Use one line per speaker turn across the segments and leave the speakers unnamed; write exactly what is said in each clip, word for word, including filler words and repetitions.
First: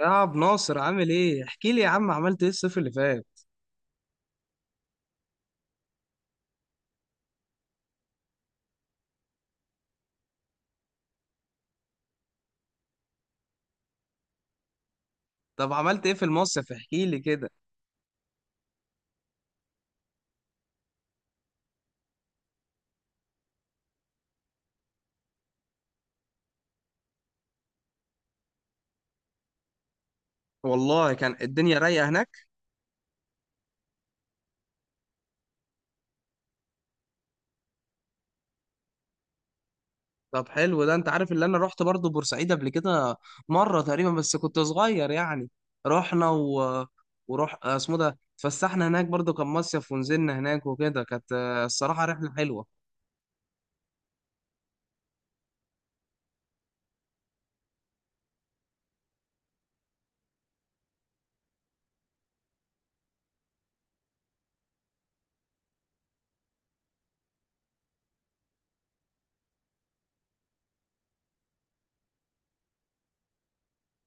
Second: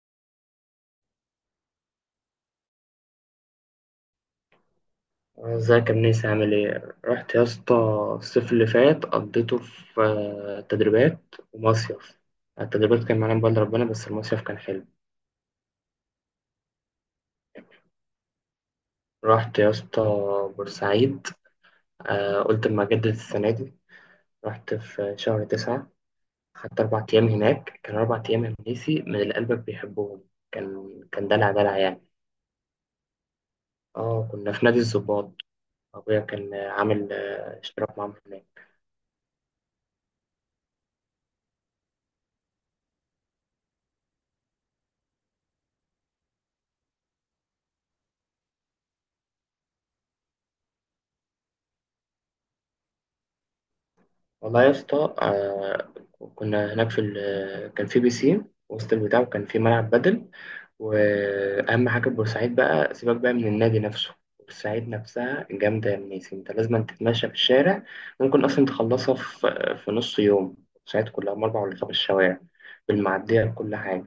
يا عم ناصر، عامل ايه؟ احكي لي يا عم، عملت ايه الصيف اللي فات؟
ازيك يا منيس، عامل ايه؟ رحت يا اسطى. الصيف اللي فات قضيته في آه، تدريبات ومصيف. التدريبات كان معانا بقدر ربنا، بس المصيف كان حلو.
طب عملت ايه في المصيف؟ احكي لي كده.
رحت يا اسطى بورسعيد. آه، قلت اما اجدد السنة دي. رحت في شهر تسعة، خدت أربع أيام هناك. كان أربع أيام يا منيسي من اللي قلبك بيحبهم. كان
والله
كان
كان
دلع دلع
الدنيا
يعني.
رايقه هناك.
اه كنا في نادي الظباط. أبويا كان آه، عامل آه، اشتراك معاهم هناك.
طب حلو ده. انت عارف، اللي انا رحت برضو بورسعيد قبل كده مره تقريبا، بس كنت صغير يعني. رحنا و... وروح اسمه ده، اتفسحنا هناك برضو كان مصيف ونزلنا هناك وكده، كانت آه، الصراحه رحله حلوه.
والله يا اسطى، آه، كنا هناك في ال... كان في بيسين وسط البتاع، وكان في ملعب بدل. واهم حاجه في بورسعيد، بقى سيبك بقى من النادي نفسه، بورسعيد نفسها جامده يا منيس. انت لازم تتمشى في الشارع. ممكن اصلا تخلصها في في نص يوم. بورسعيد كلها من اربع ولا خمس شوارع، بالمعديه بكل حاجه.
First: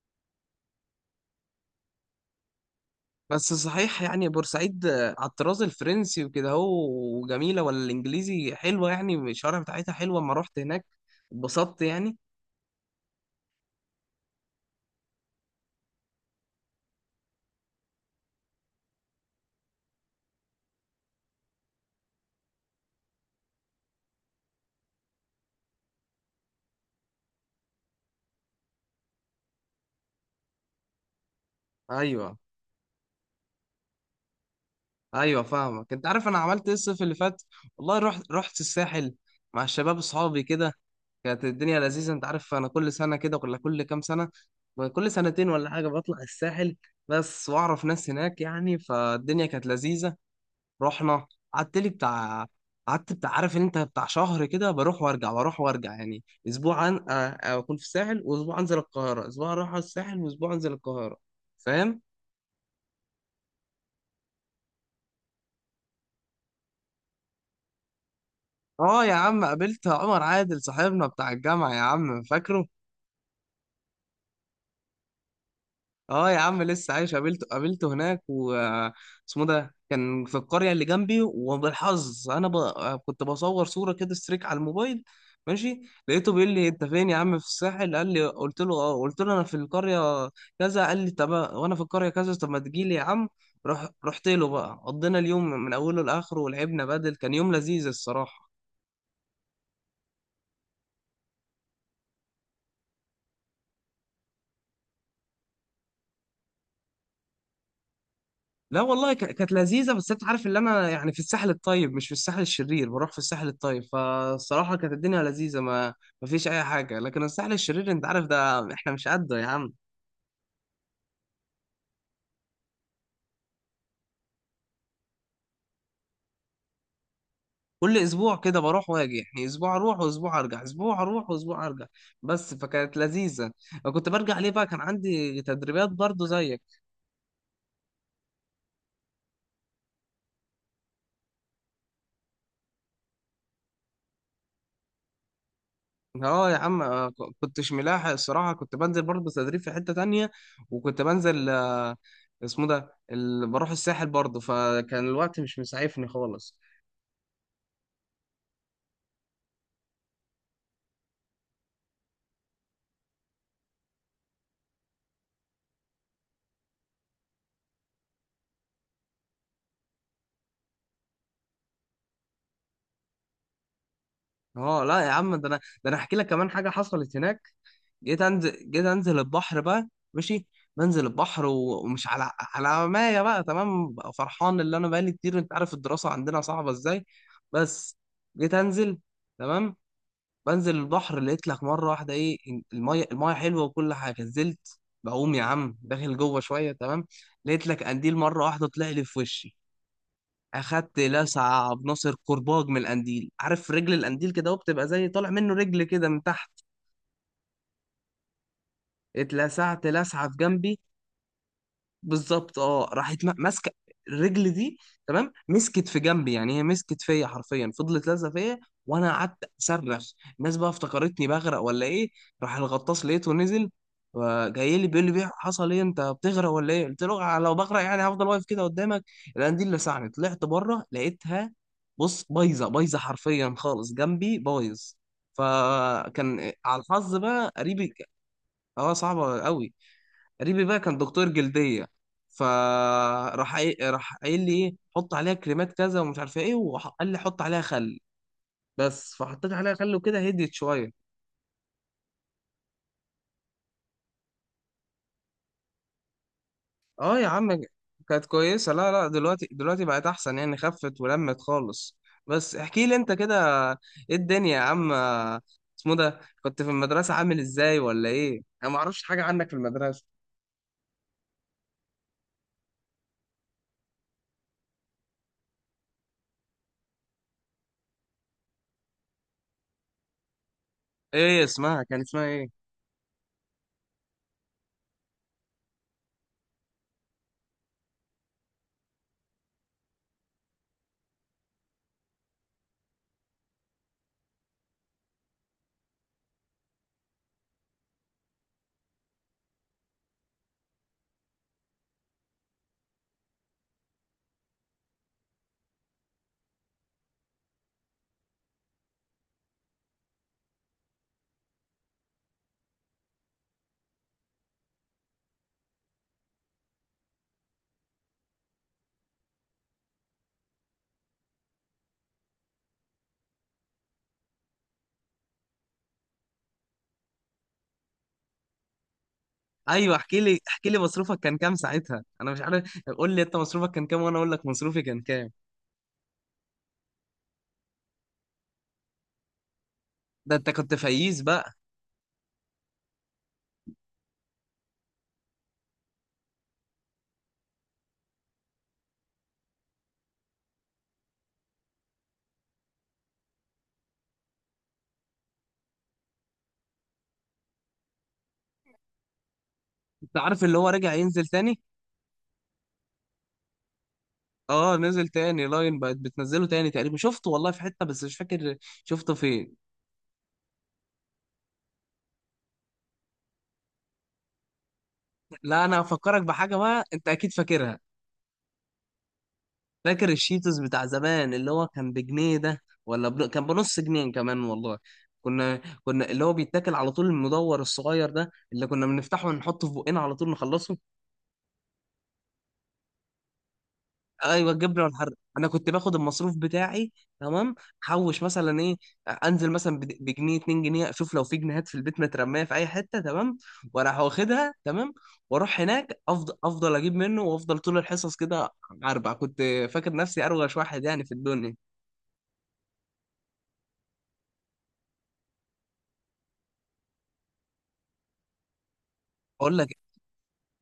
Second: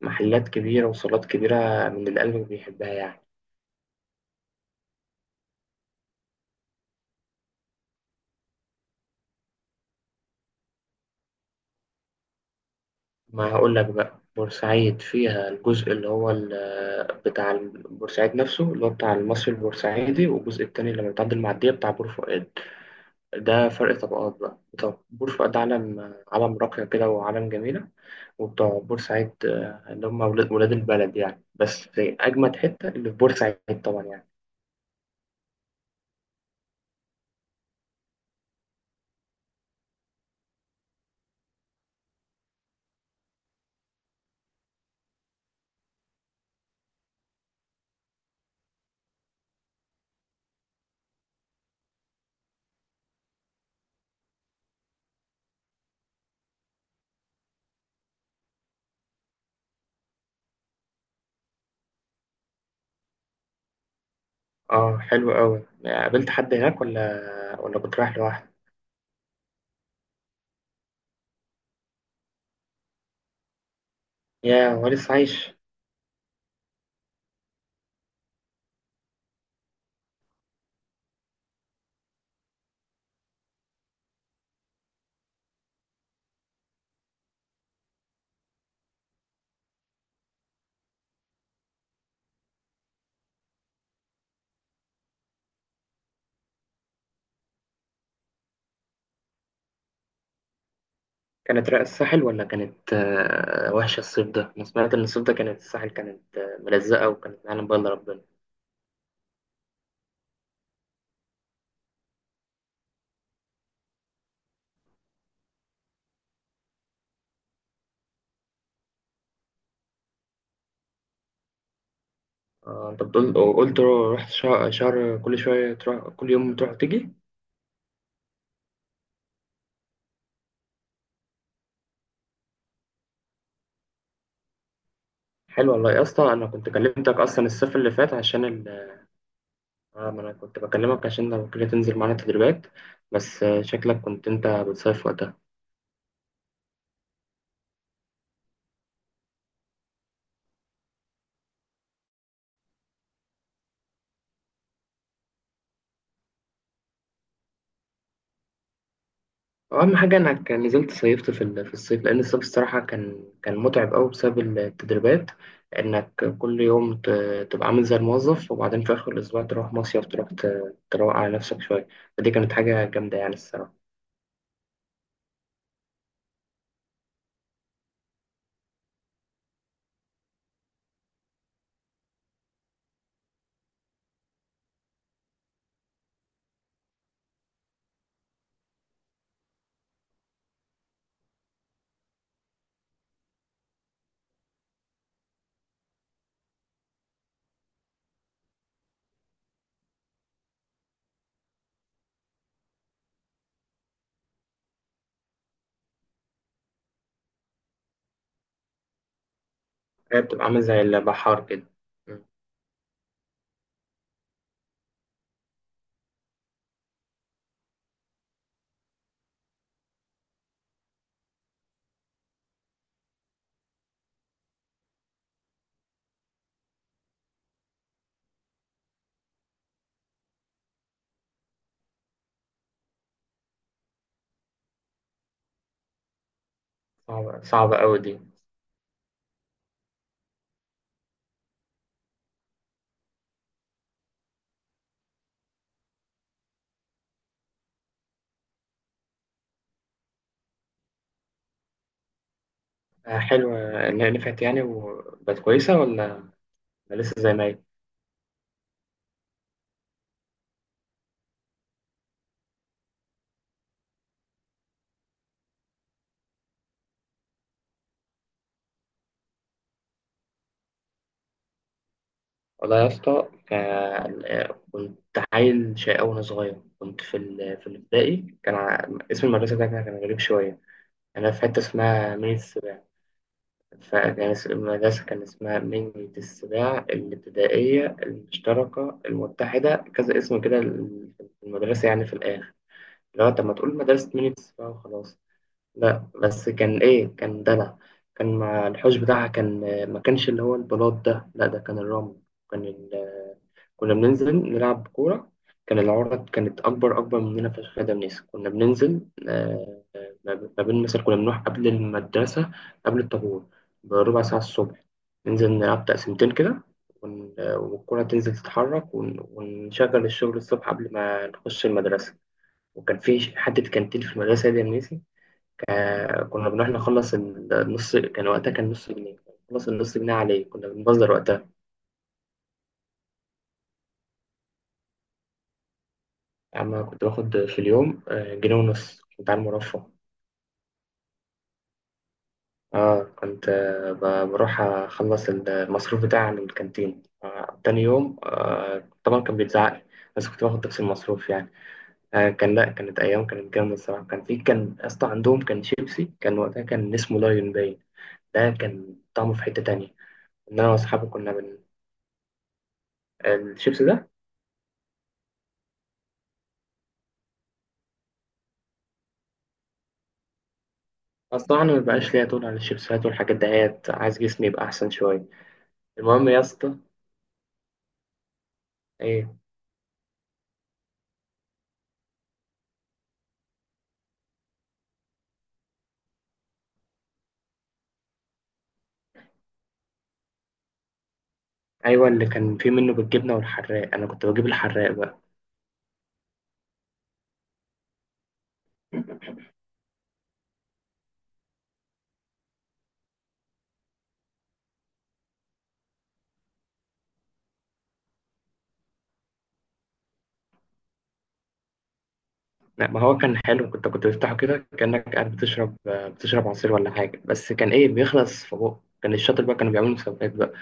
محلات كبيره وصالات كبيره من اللي قلبك بيحبها يعني.
بس صحيح، يعني بورسعيد آه، على الطراز الفرنسي وكده هو، وجميله ولا الانجليزي؟ حلوه يعني، الشوارع بتاعتها حلوه، اما رحت هناك اتبسطت يعني.
ما هقول لك بقى، بورسعيد فيها الجزء اللي هو ال- بتاع ال- بورسعيد نفسه اللي هو بتاع المصري البورسعيدي، والجزء التاني اللي بتعدي المعدية بتاع بور فؤاد. ده فرق طبقات بقى. طب بور فؤاد علم علم راقية كده وعلم جميلة، وبتوع بورسعيد آه، اللي هم ولاد ولاد البلد يعني. بس
ايوه،
أجمد حتة اللي في بورسعيد طبعا يعني.
ايوه، فاهمك. انت عارف انا عملت ايه الصيف اللي فات؟ والله رحت رحت الساحل، مع الشباب اصحابي كده. كانت الدنيا لذيذه. انت عارف انا كل سنه كده ولا كل كام سنه؟ كل سنتين ولا حاجه بطلع الساحل، بس واعرف ناس هناك يعني، فالدنيا كانت لذيذه. رحنا، قعدت لي بتاع قعدت بتاع، عارف ان انت بتاع شهر كده، بروح وارجع بروح وارجع، يعني اسبوع عن... آه، آه، اكون في الساحل واسبوع انزل القاهره، اسبوع اروح على الساحل واسبوع انزل القاهره. فاهم؟
اه حلو قوي. قابلت حد هناك ولا ولا كنت رايح لوحدك؟
اه يا عم، قابلت عمر عادل صاحبنا بتاع الجامعة، يا عم فاكره؟
يا ولسه عايش.
اه يا عم لسه عايش، قابلته قابلته هناك و اسمه ده كان في القرية اللي جنبي، وبالحظ انا ب... كنت بصور صورة كده ستريك على الموبايل. ماشي. لقيته بيقول لي: انت فين يا عم؟ في الساحل، قال لي. قلت له اه، قلت له انا في القرية كذا. قال لي: طب وانا في القرية كذا، طب ما تجي لي يا عم. رح... رحت له بقى، قضينا اليوم من اوله لاخره ولعبنا بدل، كان يوم لذيذ الصراحة.
كانت رأي الساحل ولا كانت آه، وحشة الصيف ده؟ أنا سمعت إن الصيف ده كانت الساحل كانت آه، ملزقة وكانت معلم بقى إلا ربنا.
لا والله ك- كانت لذيذه، بس انت عارف اللي انا يعني في الساحل الطيب مش في الساحل الشرير، بروح في الساحل الطيب، فالصراحه كانت الدنيا لذيذه، ما ما فيش اي حاجه، لكن الساحل الشرير انت عارف ده، احنا مش قده يا عم.
آه، أنت بتقول وقلت رو- رحت شهر, شهر، كل شوية تروح، كل يوم تروح وتيجي.
كل اسبوع كده بروح واجي، يعني اسبوع اروح واسبوع ارجع، اسبوع اروح واسبوع ارجع، بس فكانت لذيذه. وكنت برجع ليه بقى، كان عندي
حلو
تدريبات
والله يا
برضو
اسطى. أنا
زيك.
كنت كلمتك أصلا الصيف اللي فات عشان ال... آه، ما أنا كنت بكلمك عشان لو كده تنزل معانا تدريبات، بس آه، شكلك كنت أنت بتصيف وقتها.
اه يا عم، آه، ك- كنتش ملاحق الصراحة، كنت بنزل برضه تدريب في حتة تانية، وكنت بنزل آه، اسمه ده ال... بروح الساحل برضه، فكان الوقت مش مسعفني خالص.
اهم حاجه انك نزلت صيفت في ال- في الصيف، لان الصيف الصراحه كان كان متعب قوي بسبب التدريبات. انك كل يوم ت- تبقى عامل زي الموظف، وبعدين في اخر الاسبوع تروح مصيف، تروح ت- تروق على نفسك شويه. فدي كانت حاجه جامده يعني الصراحه.
اه لا يا عم، ده انا ده انا احكي لك كمان حاجة حصلت هناك. جيت انزل جيت انزل البحر بقى. ماشي. بنزل البحر و- ومش على على مايه بقى، تمام بقى، فرحان اللي انا بقالي كتير، انت عارف الدراسة عندنا صعبة ازاي. بس، جيت انزل، تمام. بنزل البحر، لقيت لك مره واحده ايه؟ المايه المايه حلوه، وكل حاجه، نزلت. بقوم يا عم داخل جوه شويه، تمام. لقيت لك قنديل، مره واحده طلع لي في وشي. اخدت لسعه بناصر كرباج من القنديل. عارف رجل القنديل كده، وبتبقى زي طالع منه رجل كده من تحت؟ اتلسعت
هي
لسعه في
بتبقى عامل
جنبي.
زي البحار كده. م.
بالظبط، اه، راحت ما- ماسكه. الرجل دي، تمام، مسكت في جنبي، يعني هي مسكت فيا حرفيا، فضلت لازقه فيا. وانا قعدت اصرخ، الناس بقى افتكرتني بغرق ولا ايه. راح الغطاس لقيته نزل، جاي لي بيقول لي: بيه حصل ايه، انت بتغرق ولا ايه؟ قلت له: "آه، لو بغرق يعني هفضل واقف كده قدامك؟ لان دي اللي لسعني، طلعت بره لقيتها، بص بايظه بايظه حرفيا خالص، جنبي بايظ." فكان على الحظ
صعبه
بقى
صعبه
قريبي.
قوي دي.
اه صعبه قوي. قريبي بقى كان دكتور جلديه، فراح قايل- راح قايل لي ايه، حط عليها كريمات كذا ومش عارف ايه، وقال لي حط عليها خل. بس فحطيت عليها خل وكده هديت شويه.
آه، حلوه. إن هي نفعت يعني وبقت كويسه، ولا لسه
اه يا
زي ما
عم،
هي؟
كانت كويسه. لا، لا، دلوقتي دلوقتي بقت احسن يعني، خفت ولمت خالص. بس احكي لي انت كده، ايه الدنيا يا عم؟ اسمه ده، كنت في المدرسه عامل ازاي ولا ايه؟ انا ما اعرفش حاجه عنك في المدرسه.
والله يا اسطى، كان آه، كنت عيل شقي أوي وأنا صغير. كنت في ال... في الابتدائي. كان ع- اسم المدرسة ده كان كان غريب شوية. أنا في
ايه
حتة
اسمها؟ كان
اسمها
اسمها
مين
ايه؟
السباع، فكان اس- المدرسة كان اسمها مين السباع الابتدائية المشتركة المتحدة، كذا اسم كده ال- في المدرسة يعني في الآخر. لو طب ما تقول مدرسة مين السباع وخلاص. لا بس كان ايه، كان دلع. كان مع الحوش بتاعها، كان ما كانش اللي هو البلاط ده، لا ده كان الرمل. كان ال... كنا بننزل نلعب كورة. كان العرض كانت أكبر أكبر مننا في الخادم نيس. كنا بننزل آه، ما ما بين مثلا كنا بنروح قبل المدرسة، قبل الطابور، بربع ساعة الصبح، ننزل نلعب تقسيمتين كده، ون- والكرة تنزل تتحرك، ون- ونشغل الشغل الصبح قبل ما نخش المدرسة. وكان في حتة كانتين في المدرسة دي يا منيسي. آه كنا بنروح نخلص النص، كان وقتها كان نص جنيه، نخلص
ايوه،
النص جنيه
احكي لي
عليه، كنا
احكي لي
بنبذر
مصروفك كان
وقتها.
كام ساعتها؟ انا مش عارف. قول لي انت مصروفك كان كام وانا اقول لك مصروفي كان كام.
أما كنت باخد في اليوم آه جنيه ونص، كنت على المرفه.
ده انت كنت فقيس بقى.
اه كنت آه ب- بروح أخلص المصروف بتاعي من الكانتين آه تاني يوم، آه طبعا كان بيتزعق لي، بس كنت باخد نفس المصروف يعني. آه كان لا كانت أيام كانت جامدة الصراحة. كان في كان أصلا عندهم كان شيبسي، كان وقتها كان اسمه لايون باين. ده كان طعمه في حتة تانية.
انت عارف اللي
إن
هو
أنا
رجع
وأصحابي
ينزل
كنا
تاني؟
بن الشيبس ده.
اه نزل تاني، لاين بقت بتنزله تاني تقريبا. شفته والله في حتة بس مش فاكر شفته فين.
بس طبعا ما بقاش ليا طول على الشيبسات والحاجات دهيت، عايز جسمي يبقى احسن شويه.
لا، انا هفكرك
المهم يا
بحاجة
اسطى،
بقى انت اكيد فاكرها.
ايه.
فاكر الشيتوس بتاع زمان اللي هو كان بجنيه ده ولا بن... كان بنص جنيه كمان والله؟ كنا كنا اللي هو بيتاكل على طول، المدور الصغير ده اللي كنا بنفتحه ونحطه في بقنا على طول نخلصه.
ايوه اللي كان فيه منه بالجبنه والحراق، انا كنت بجيب
ايوه الجبنه
الحراق
والحر.
بقى.
انا كنت باخد المصروف بتاعي، تمام، حوش مثلا ايه، انزل مثلا بد- بجنيه، اتنين جنيه، اشوف لو في جنيهات في البيت مترميه في اي حته، تمام، واروح واخدها، تمام، واروح هناك افضل افضل اجيب منه، وافضل طول الحصص كده اربع، كنت فاكر نفسي اروش واحد يعني في الدنيا.
لا ما هو كان حلو، كنت كنت بفتحه كده كانك قاعد بتشرب آه، بتشرب عصير ولا حاجه، بس كان ايه بيخلص في بقه، كان الشاطر بقى
اقول لك،
كانوا بيعملوا مسابقات بقى،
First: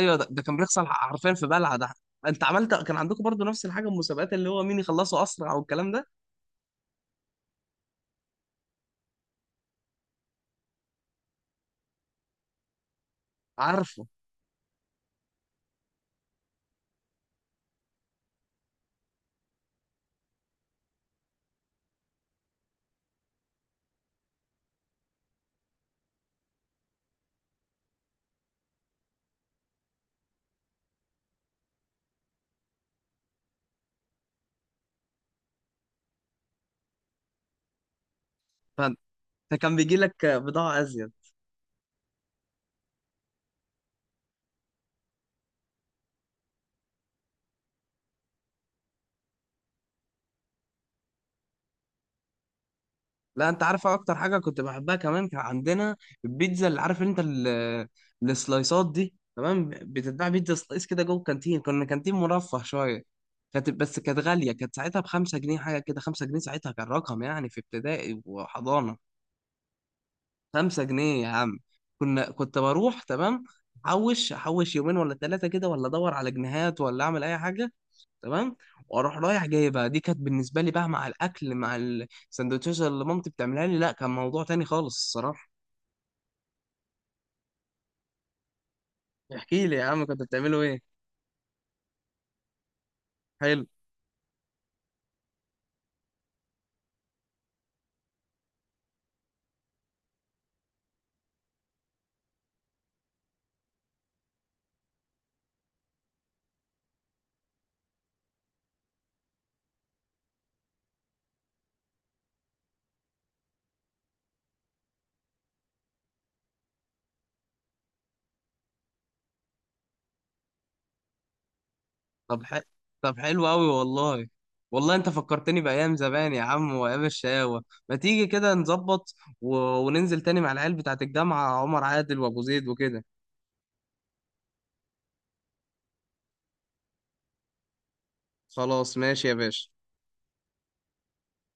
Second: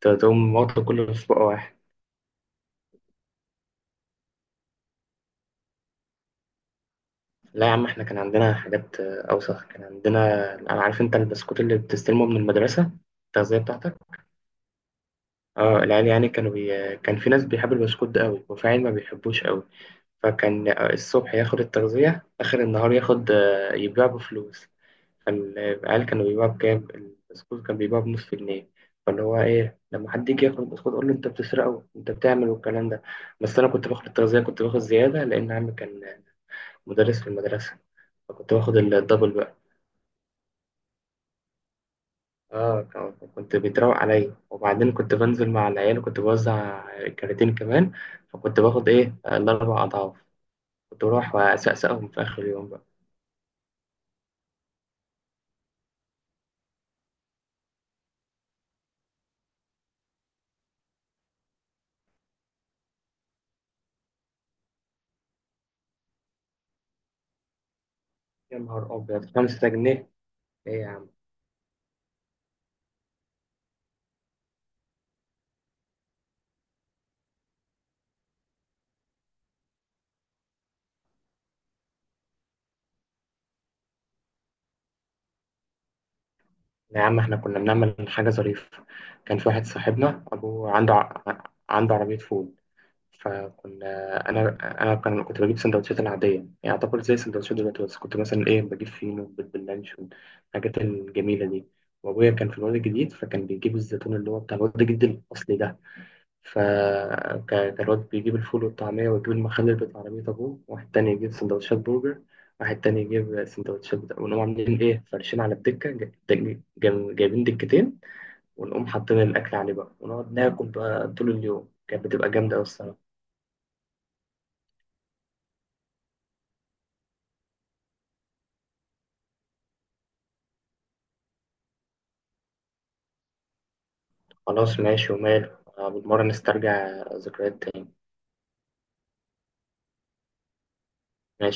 ت-
ده, ده
تقوم
كان
واخده
بيحصل
كله في
حرفيا
بقه
في
واحد.
بلعه ده. انت عملت كان عندكم برضو نفس الحاجه، المسابقات اللي هو مين يخلصه اسرع والكلام ده؟
لا يا عم، احنا كان عندنا حاجات آه، اوسخ. كان عندنا، عارف انت البسكوت اللي بتستلمه من المدرسه، التغذيه بتاعتك.
عارفه.
اه العيال يعني كانوا بي... كان في ناس بيحب البسكوت ده قوي، وفي عيال ما بيحبوش قوي. فكان آه، الصبح ياخد التغذية، آخر النهار ياخد آه، يبيع بفلوس. فالعيال كانوا بيبيعوا بكام البسكوت؟ كان بيبيعوا بنص جنيه. فاللي هو ايه، لما حد يجي ياخد البسكوت اقول له انت بتسرقه، انت بتعمل والكلام ده. بس انا كنت باخد التغذية، كنت باخد زيادة لأن عمي كان مدرس في المدرسة، فكنت باخد
فانت
الدبل بقى.
كان بيجي لك بضاعه ازيد؟
اه ك- كنت بيتراوق عليا، وبعدين كنت بنزل مع العيال وكنت بوزع كراتين كمان، فكنت باخد ايه آه، الاربع اضعاف، كنت بروح واسقسقهم في اخر اليوم بقى.
لا، انت عارف اكتر حاجه كنت بحبها كمان؟ كان عندنا البيتزا، اللي عارف انت ال- السلايسات دي، تمام، بتتباع بيتزا سلايس كده جوه الكانتين، كنا كانتين مرفه شويه. كانت، بس كانت غاليه، كانت ساعتها بخمسة جنيه حاجه كده، خمسة جنيه ساعتها كان رقم يعني، في ابتدائي
يا
وحضانه.
نهار ابيض، خمسة جنيه؟ ايه
خمسة
يا عم.
جنيه يا عم. كنا، كنت بروح، تمام، احوش احوش يومين ولا ثلاثه كده، ولا ادور على جنيهات، ولا اعمل اي حاجه، تمام، واروح رايح جايبها، دي كانت بالنسبه لي بقى مع الاكل، مع السندوتشات اللي مامتي بتعملها لي، لا كان موضوع تاني خالص الصراحه.
لا يا عم، احنا كنا بنعمل حاجه ظريفه. كان في واحد
احكي لي يا عم، كنت
صاحبنا
بتعملوا
ابوه
ايه؟
عنده ع- عنده عربيه فول.
حلو.
فكنا، انا انا كان كنت بجيب سندوتشات العاديه يعني، اعتبر زي السندوتشات دلوقتي، بس كنت مثلا ايه بجيب فينو بيض باللانشون، الحاجات الجميله دي. وابويا كان في الواد الجديد، فكان بيجيب الزيتون اللي هو بتاع الواد الجديد الاصلي ده. فكان الواد بيجيب الفول والطعميه، ويجيب المخلل بتاع عربيه ابوه، واحد تاني يجيب سندوتشات برجر، واحد تاني يجيب سندوتشات بتاع، ونقوم عاملين ايه فرشين على الدكه، جا- جا- جا- جايبين دكتين، ونقوم حاطين الاكل عليه بقى، ونقعد ناكل بقى طول اليوم، كانت بتبقى
طب
جامده
ح...
أوي الصراحه.
طب حلو قوي والله. والله انت فكرتني بايام زمان يا عم، وايام الشقاوه، ما تيجي كده نظبط و... وننزل تاني مع العيال بتاعت الجامعه، عمر عادل وابو زيد وكده.
خلاص ماشي وماله، آه، بالمرة نسترجع ذكريات تاني.
خلاص ماشي يا باشا.
ماشي.